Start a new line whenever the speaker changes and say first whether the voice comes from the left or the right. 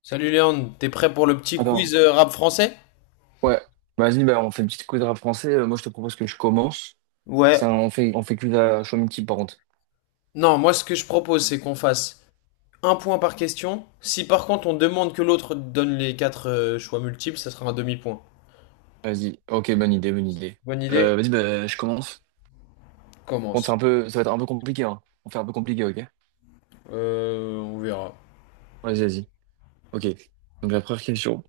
left: Salut Léon, t'es prêt pour le petit
right: Attends,
left: quiz rap français?
right: ouais, vas-y, bah, on fait une petite quiz de rap français. Moi, je te propose que je commence.
left: Ouais,
right: Ça, on fait quiz à Chomity, par contre.
left: non, moi ce que je propose c'est qu'on fasse un point par question. Si par contre on demande que l'autre donne les quatre choix multiples, ça sera un demi-point.
right: Vas-y, ok, bonne idée, bonne idée.
left: Bonne idée?
right: Vas-y, bah, je commence. Bon,
left: Commence.
right: ça va être un peu compliqué, hein. On fait un peu compliqué, ok?
left: On verra.
right: Vas-y, vas-y. Ok. Donc, la première question.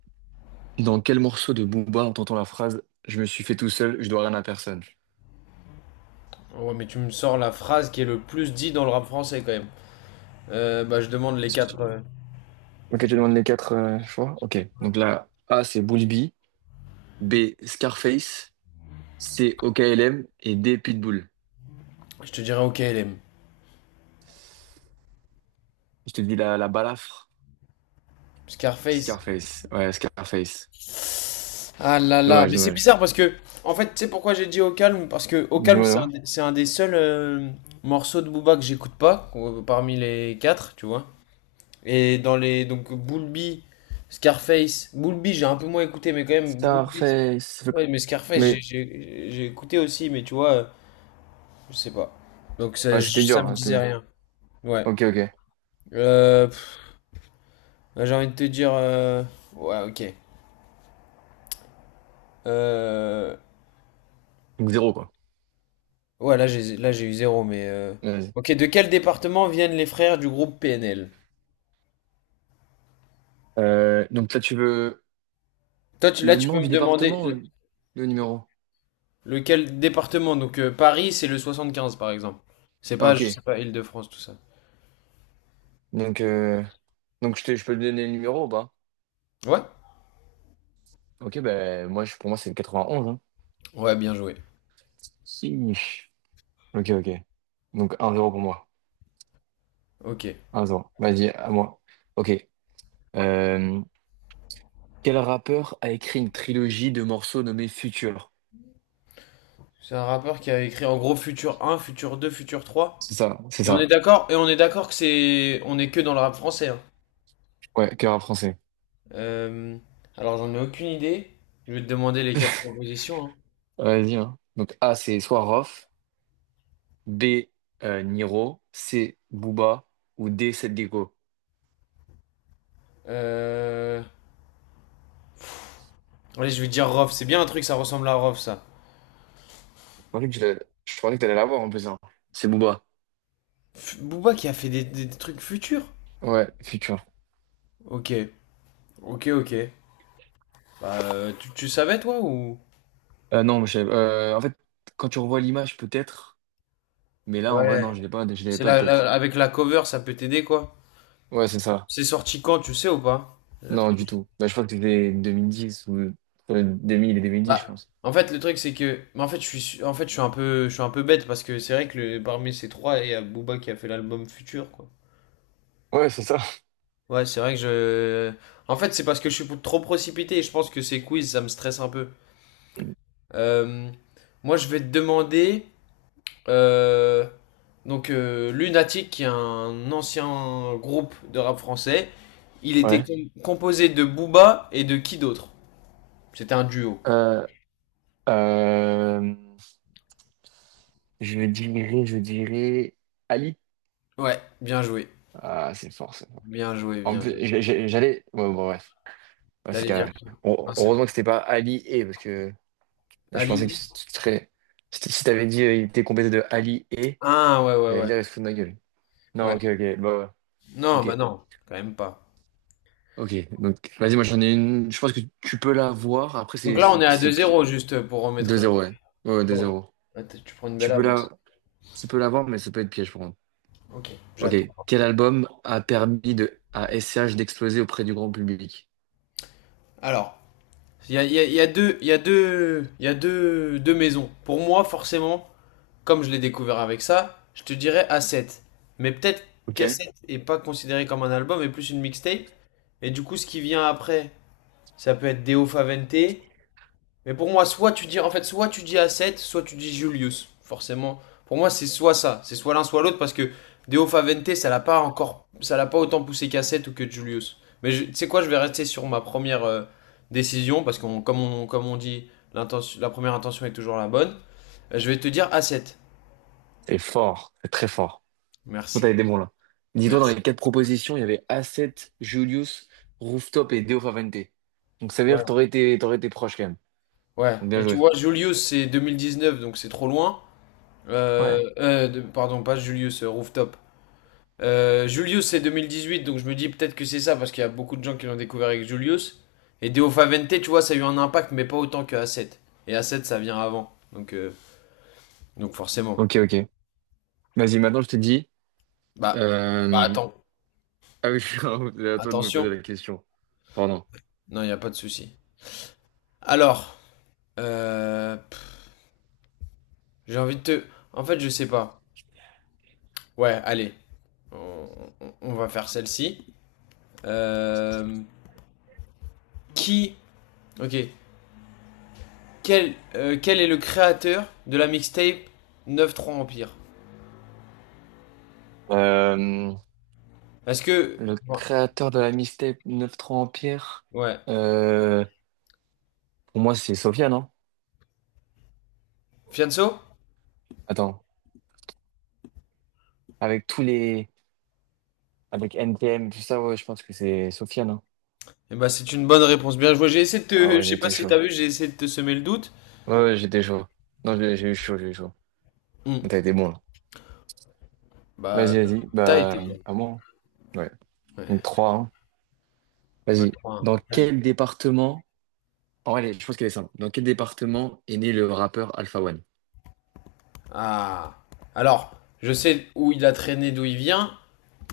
right: Dans quel morceau de Booba entend-on la phrase « Je me suis fait tout seul, je dois rien à personne »?
left: Ouais, mais tu me sors la phrase qui est le plus dit dans le rap français quand même. Bah je demande les quatre.
right: Ok, tu demandes les quatre choix? Ok. Donc, là, A, c'est Bulbi. B, Scarface. C, OKLM. Et D, Pitbull.
left: Je te dirai OK LM.
right: Je te dis la balafre.
left: Scarface.
right: Scarface. Ouais, Scarface.
left: Ah là là,
right: Dommage,
left: mais c'est
right: dommage.
left: bizarre parce que, en fait, tu sais pourquoi j'ai dit Au Calme? Parce que Au Calme,
right: Dis-moi.
left: c'est un des seuls morceaux de Booba que j'écoute pas, parmi les quatre, tu vois. Et dans les, donc, Bulbi, Scarface, Bulbi, j'ai un peu moins écouté, mais quand même, Bulbi,
right: Starface.
left: ouais, mais Scarface,
right: Mais
left: j'ai écouté aussi, mais tu vois, je sais pas. Donc ça,
right: ouais, c'était
left: je- ça
right: dur,
left: me
right: hein, c'était
left: disait
right: dur.
left: rien. Ouais.
right: Ok, ok.
left: Euh, pff, j'ai envie de te dire, ouais, ok. Euh,
right: Donc zéro, quoi.
left: Ouais, là j'ai eu zéro, mais,
right: Vas-y.
left: ok, de quel département viennent les frères du groupe PNL?
right: Donc là, tu veux
left: Toi, tu- là,
right: le
left: tu
right: nom
left: peux
right: du
left: me demander
right: département ou
left: le-
right: le numéro?
left: lequel département. Donc Paris, c'est le 75, par exemple. C'est
right: Ah,
left: pas, je
right: ok.
left: sais pas, Île-de-France, tout ça.
right: Donc, euh, donc je peux te donner le numéro ou pas?
left: Ouais?
right: Ok, ben moi, pour moi, c'est le 91, hein.
left: Ouais, bien joué.
right: Si. Ok, ok. Donc un zéro pour moi.
left: Ok.
right: Un zéro. Vas-y, à moi. Ok. Euh, quel rappeur a écrit une trilogie de morceaux nommés Future?
left: C'est un rappeur qui a écrit en gros Futur un Futur 2 Futur trois.
right: C'est ça, c'est
left: Et on est
right: ça.
left: d'accord, et on est d'accord que c'est, on est que dans le rap français, hein.
right: Ouais, cœur à français.
left: Euh, Alors j'en ai aucune idée. Je vais te demander les quatre propositions, hein.
right: Vas-y, hein. Donc A, c'est Swaroff, B, Niro, C, Booba, ou D, Seth Gecko.
left: Euh... Allez, je vais dire Rof. C'est bien un truc, ça ressemble à Rof, ça.
right: Je pensais que tu l'as- je pensais que t'allais l'avoir en plus, hein. C'est Booba.
left: F- Booba qui a fait des trucs futurs.
right: Ouais, futur.
left: Ok, ok. Bah, tu, tu savais toi ou...
right: Non, en fait, quand tu revois l'image, peut-être, mais là, en vrai, non,
left: Ouais.
right: je l'ai pas, je l'avais
left: C'est
right: pas de
left: la,
right: tête.
left: la- avec la cover, ça peut t'aider quoi.
right: Ouais, c'est ça.
left: C'est sorti quand, tu sais ou pas? La
right: Non, du
left: trilogie.
right: tout. Bah, je crois que c'était 2010 ou 2000 et 2010, je
left: Bah,
right: pense.
left: en fait, le truc c'est que, mais en fait, je suis, su- en fait, je suis un peu bête parce que c'est vrai que le- parmi ces trois, il y a Booba qui a fait l'album Futur quoi.
right: Ouais, c'est ça.
left: Ouais, c'est vrai que je, en fait, c'est parce que je suis trop précipité et je pense que ces quiz, ça me stresse un peu. Euh, Moi, je vais te demander. Euh, Lunatic, qui est un ancien groupe de rap français, il était
right: Ouais.
left: com- composé de Booba et de qui d'autre? C'était un duo.
right: Euh, euh, je dirais Ali.
left: Ouais, bien joué.
right: Ah, c'est fort, c'est fort.
left: Bien joué,
right: En
left: bien
right: plus,
left: joué.
right: j'allais. Ouais, bon, bref. Ouais, c'est
left: T'allais dire.
right: carré. Heu-
left: Ah, c'est-
right: Heureusement que c'était pas Ali et, parce que là, je pensais que
left: Ali?
right: tu serais. Si t'avais dit il était complété de Ali et,
left: Ah ouais, ouais,
right: j'allais
left: ouais.
right: dire il se fout de ma gueule. Non,
left: Ouais.
right: ok, ok. Bah, ouais.
left: Non, bah
right: Ok.
left: non, quand même pas.
right: Ok. Donc, vas-y, moi, j'en ai une. Je pense que tu peux la voir. Après,
left: Donc là, on est à deux
right: c'est pi-
left: zéro juste pour remettre...
right: 2-0, ouais. Ouais, ouais,
left: Ouais.
right: 2-0.
left: Ouais, t- tu prends une belle
right: Tu peux la,
left: avance.
right: tu peux la voir, mais ça peut être piège, pour contre.
left: Ok,
right: Ok.
left: j'attends.
right: Quel album a permis à SCH d'exploser auprès du grand public?
left: Alors, il y a, il y a- il y a deux, il y a deux, il y a deux, deux maisons. Pour moi, forcément, comme je l'ai découvert avec ça, je te dirais A7. Mais peut-être
right: Ok.
left: qu'A7 est pas considéré comme un album, mais plus une mixtape. Et du coup, ce qui vient après, ça peut être Deo Favente. Mais pour moi, soit tu dis, en fait, soit tu dis A7, soit tu dis Julius. Forcément. Pour moi, c'est soit ça. C'est soit l'un, soit l'autre, parce que Deo Favente, ça l'a pas autant poussé qu'A7 ou que Julius. Mais je- tu sais quoi, je vais rester sur ma première décision, parce que comme on dit, l'intention- la première intention est toujours la bonne. Je vais te dire A7.
right: C'est fort, c'est très fort. Tout t'avais
left: Merci.
right: des bons là. Dis-toi, dans
left: Merci.
right: les quatre propositions, il y avait Asset, Julius, Rooftop et Deo Favente. Donc ça veut dire
left: Ouais.
right: que t'aurais été proche quand même.
left: Ouais.
right: Donc bien
left: Mais tu
right: joué.
left: vois, Julius, c'est 2019, donc c'est trop loin.
right: Ouais.
left: De- pardon, pas Julius, Rooftop. Julius, c'est 2018, donc je me dis peut-être que c'est ça, parce qu'il y a beaucoup de gens qui l'ont découvert avec Julius. Et Deo Favente, tu vois, ça a eu un impact, mais pas autant que A7. Et A7, ça vient avant. Donc forcément.
right: Ok, ok. Vas-y, maintenant je te dis.
left: Bah, Bah
right: euh,
left: attends.
right: Ah oui, c'est à toi de me poser
left: Attention.
right: la question. Pardon.
left: Non, il n'y a pas de souci. Alors, euh, pff, j'ai envie de te... En fait, je sais pas. Ouais, allez. On, on va faire celle-ci. Euh, Qui. Ok. Quel, quel est le créateur de la mixtape 9-3 Empire?
right: Euh,
left: Est-ce que.
right: Le
left: Moi.
right: créateur de la mixtape 9-3 Empire,
left: Ouais.
right: euh, pour moi c'est Sofiane, non?
left: Fianso.
right: Attends. Avec tous les. Avec NTM, tout ça, ouais, je pense que c'est Sofiane, non?
left: Eh ben, c'est une bonne réponse. Bien joué. J'ai essayé de
right: Ah
left: te.
right: ouais,
left: Je
right: il
left: sais pas
right: était
left: si
right: chaud.
left: t'as vu, j'ai essayé de te semer le doute.
right: Ouais, ouais, j'étais chaud. Non, j'ai eu chaud, j'ai eu chaud.
left: Hmm.
right: T'as été bon, là.
left: Bah,
right: Vas-y, vas-y.
left: t'as été
right: Bah,
left: bon.
right: à moi, hein. Ouais. Donc,
left: Ouais.
right: 3 hein.
left: Ouais,
right: Vas-y. Dans
left: 3-1. Ouais.
right: quel département... Oh, allez, je pense qu'elle est simple. Dans quel département est né le rappeur Alpha One?
left: Ah. Alors, je sais où il a traîné, d'où il vient,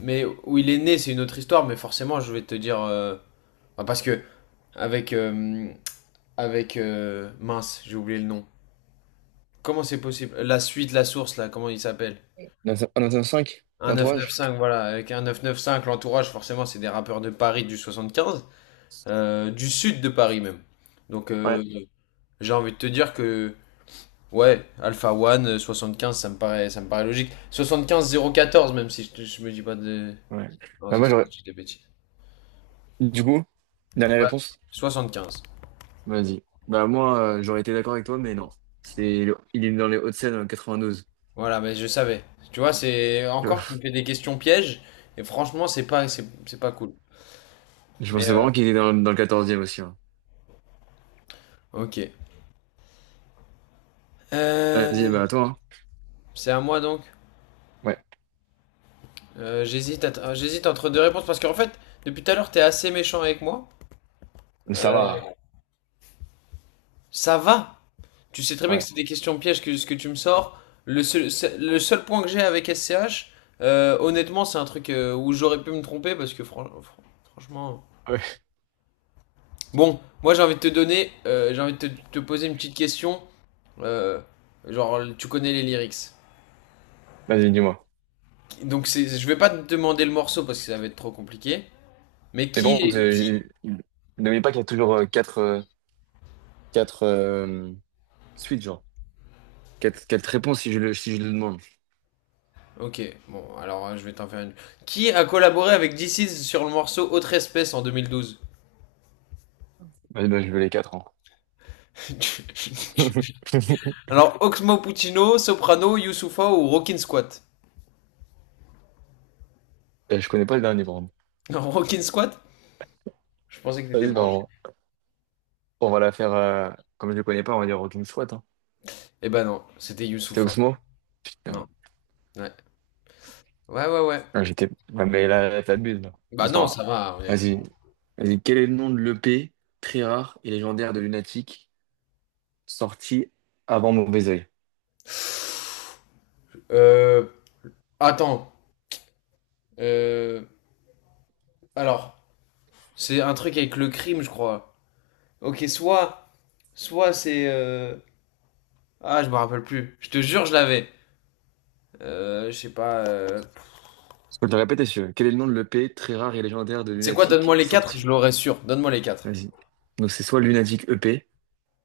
left: mais où il est né, c'est une autre histoire, mais forcément, je vais te dire, bah, parce que. Avec. euh, avec, mince, j'ai oublié le nom. Comment c'est possible? La suite, la source, là, comment il s'appelle?
right: Dans un 5
left: Un
right: L'entourage?
left: 995, voilà. Avec un 995, l'entourage, forcément, c'est des rappeurs de Paris du 75, du sud de Paris même. Donc,
right: Ouais.
left: j'ai envie de te dire que, ouais, Alpha One, 15, ça me paraît logique. 75014, même si je, je me dis pas de.
right: Ouais.
left: Non,
right: Bah,
left: ça,
right: moi, j'aurais...
left: c'est des bêtises.
right: Du coup, dernière réponse?
left: Ouais, 15.
right: Vas-y. Bah, moi, j'aurais été d'accord avec toi, mais non. Il est dans les Hauts-de-Seine, dans le 92.
left: Voilà, mais je savais. Tu vois, c'est. Encore, tu me fais des questions pièges, et franchement, c'est pas, c'est pas cool.
right: Je
left: Mais,
right: pensais vraiment qu'il était dans le 14e aussi, hein.
left: ok. Euh,
right: Vas-y, bah, à toi, hein.
left: C'est à moi donc.
right: Ouais.
left: J'hésite à j'hésite entre deux réponses parce qu'en fait, depuis tout à l'heure, t'es assez méchant avec moi.
right: Ça
left: Euh,
right: va.
left: Ça va. Tu sais très bien que
right: Ouais.
left: c'est des questions pièges que ce que tu me sors. Le seul, c'est- le seul point que j'ai avec SCH, honnêtement, c'est un truc où j'aurais pu me tromper parce que franchement.
right: Ouais.
left: Bon, moi j'ai envie de te donner, j'ai envie de te, te poser une petite question. Euh, genre, tu connais les lyrics.
right: Vas-y, dis-moi.
left: Donc c'est- je vais pas te demander le morceau parce que ça va être trop compliqué. Mais
right: Mais bon,
left: qui.
right: n'oubliez pas qu'il y a toujours quatre suites, genre. Quatre réponses si je le demande.
left: Ok, bon, alors je vais t'en faire une. Qui a collaboré avec DC's sur le morceau Autre Espèce en 2012?
right: Ouais, bah, je veux les quatre, hein.
left: Alors, Oxmo Puccino, Soprano, Youssoufa ou Rockin' Squat?
right: Je connais pas le dernier, par contre.
left: Non, Rockin' Squat. Je pensais que t'étais
right: Vas-y, bah,
left: branché.
right: on va la faire. Comme je le connais pas, on va dire aucune squat, hein.
left: Eh ben non, c'était
right: C'était
left: Youssoufa.
right: Oxmo? Putain.
left: Non, ouais. Ouais, ouais, ouais.
right: Ah, j'étais. Ouais, mais là, là, t'abuses, là. Bon,
left: Bah
right: c'est
left: non,
right: pas
left: ça va,
right: grave.
left: honnêtement.
right: Vas-y. Vas-y. Quel est le nom de l'EP très rare et légendaire de Lunatic sorti avant Mauvais Oeil?
left: Euh. Attends. Euh. Alors, c'est un truc avec le crime, je crois. Ok, soit. Soit c'est. Ah, je me rappelle plus. Je te jure, je l'avais. Je sais pas.
right: Je peux te le répéter, si tu veux. Quel est le nom de l'EP très rare et légendaire de
left: C'est quoi, donne-moi
right: Lunatic
left: les quatre, je
right: sorti?
left: l'aurais sûr. Donne-moi les quatre.
right: Vas-y. Donc c'est soit Lunatic EP,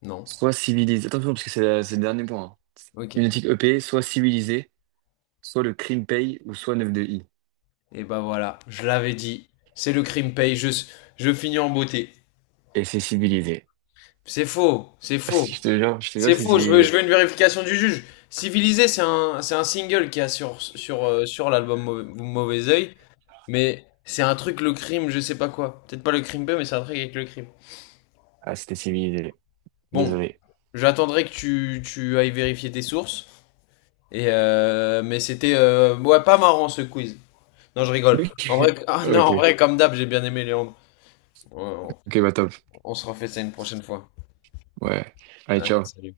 left: Non.
right: soit Civilisé. Attention, parce que c'est le dernier point, hein.
left: Ok.
right: Lunatic EP, soit Civilisé, soit le Crime Paye, ou soit Neuf de i.
left: Et bah voilà, je l'avais dit. C'est le crime paye, je finis en beauté.
right: Et c'est Civilisé.
left: C'est faux, c'est faux.
right: Je te jure
left: C'est
right: que c'est
left: faux, je
right: Civilisé.
left: veux une vérification du juge. Civilisé, c'est un single qui a sur, sur, sur l'album Mau- Mauvais Oeil, mais c'est un truc, le crime, je sais pas quoi. Peut-être pas le crime paye, mais c'est un truc avec le crime.
right: Ah, c'était Civilisé.
left: Bon,
right: Désolé.
left: j'attendrai que tu ailles vérifier tes sources. Et mais c'était ouais, pas marrant ce quiz. Non, je rigole. En vrai,
right: Ok.
left: ah non,
right: Ok.
left: en vrai, comme d'hab, j'ai bien aimé Léandre. Ouais,
right: Ok, bah top.
left: on se refait ça une prochaine fois.
right: Ouais. Allez,
left: Allez,
right: ciao.
left: salut.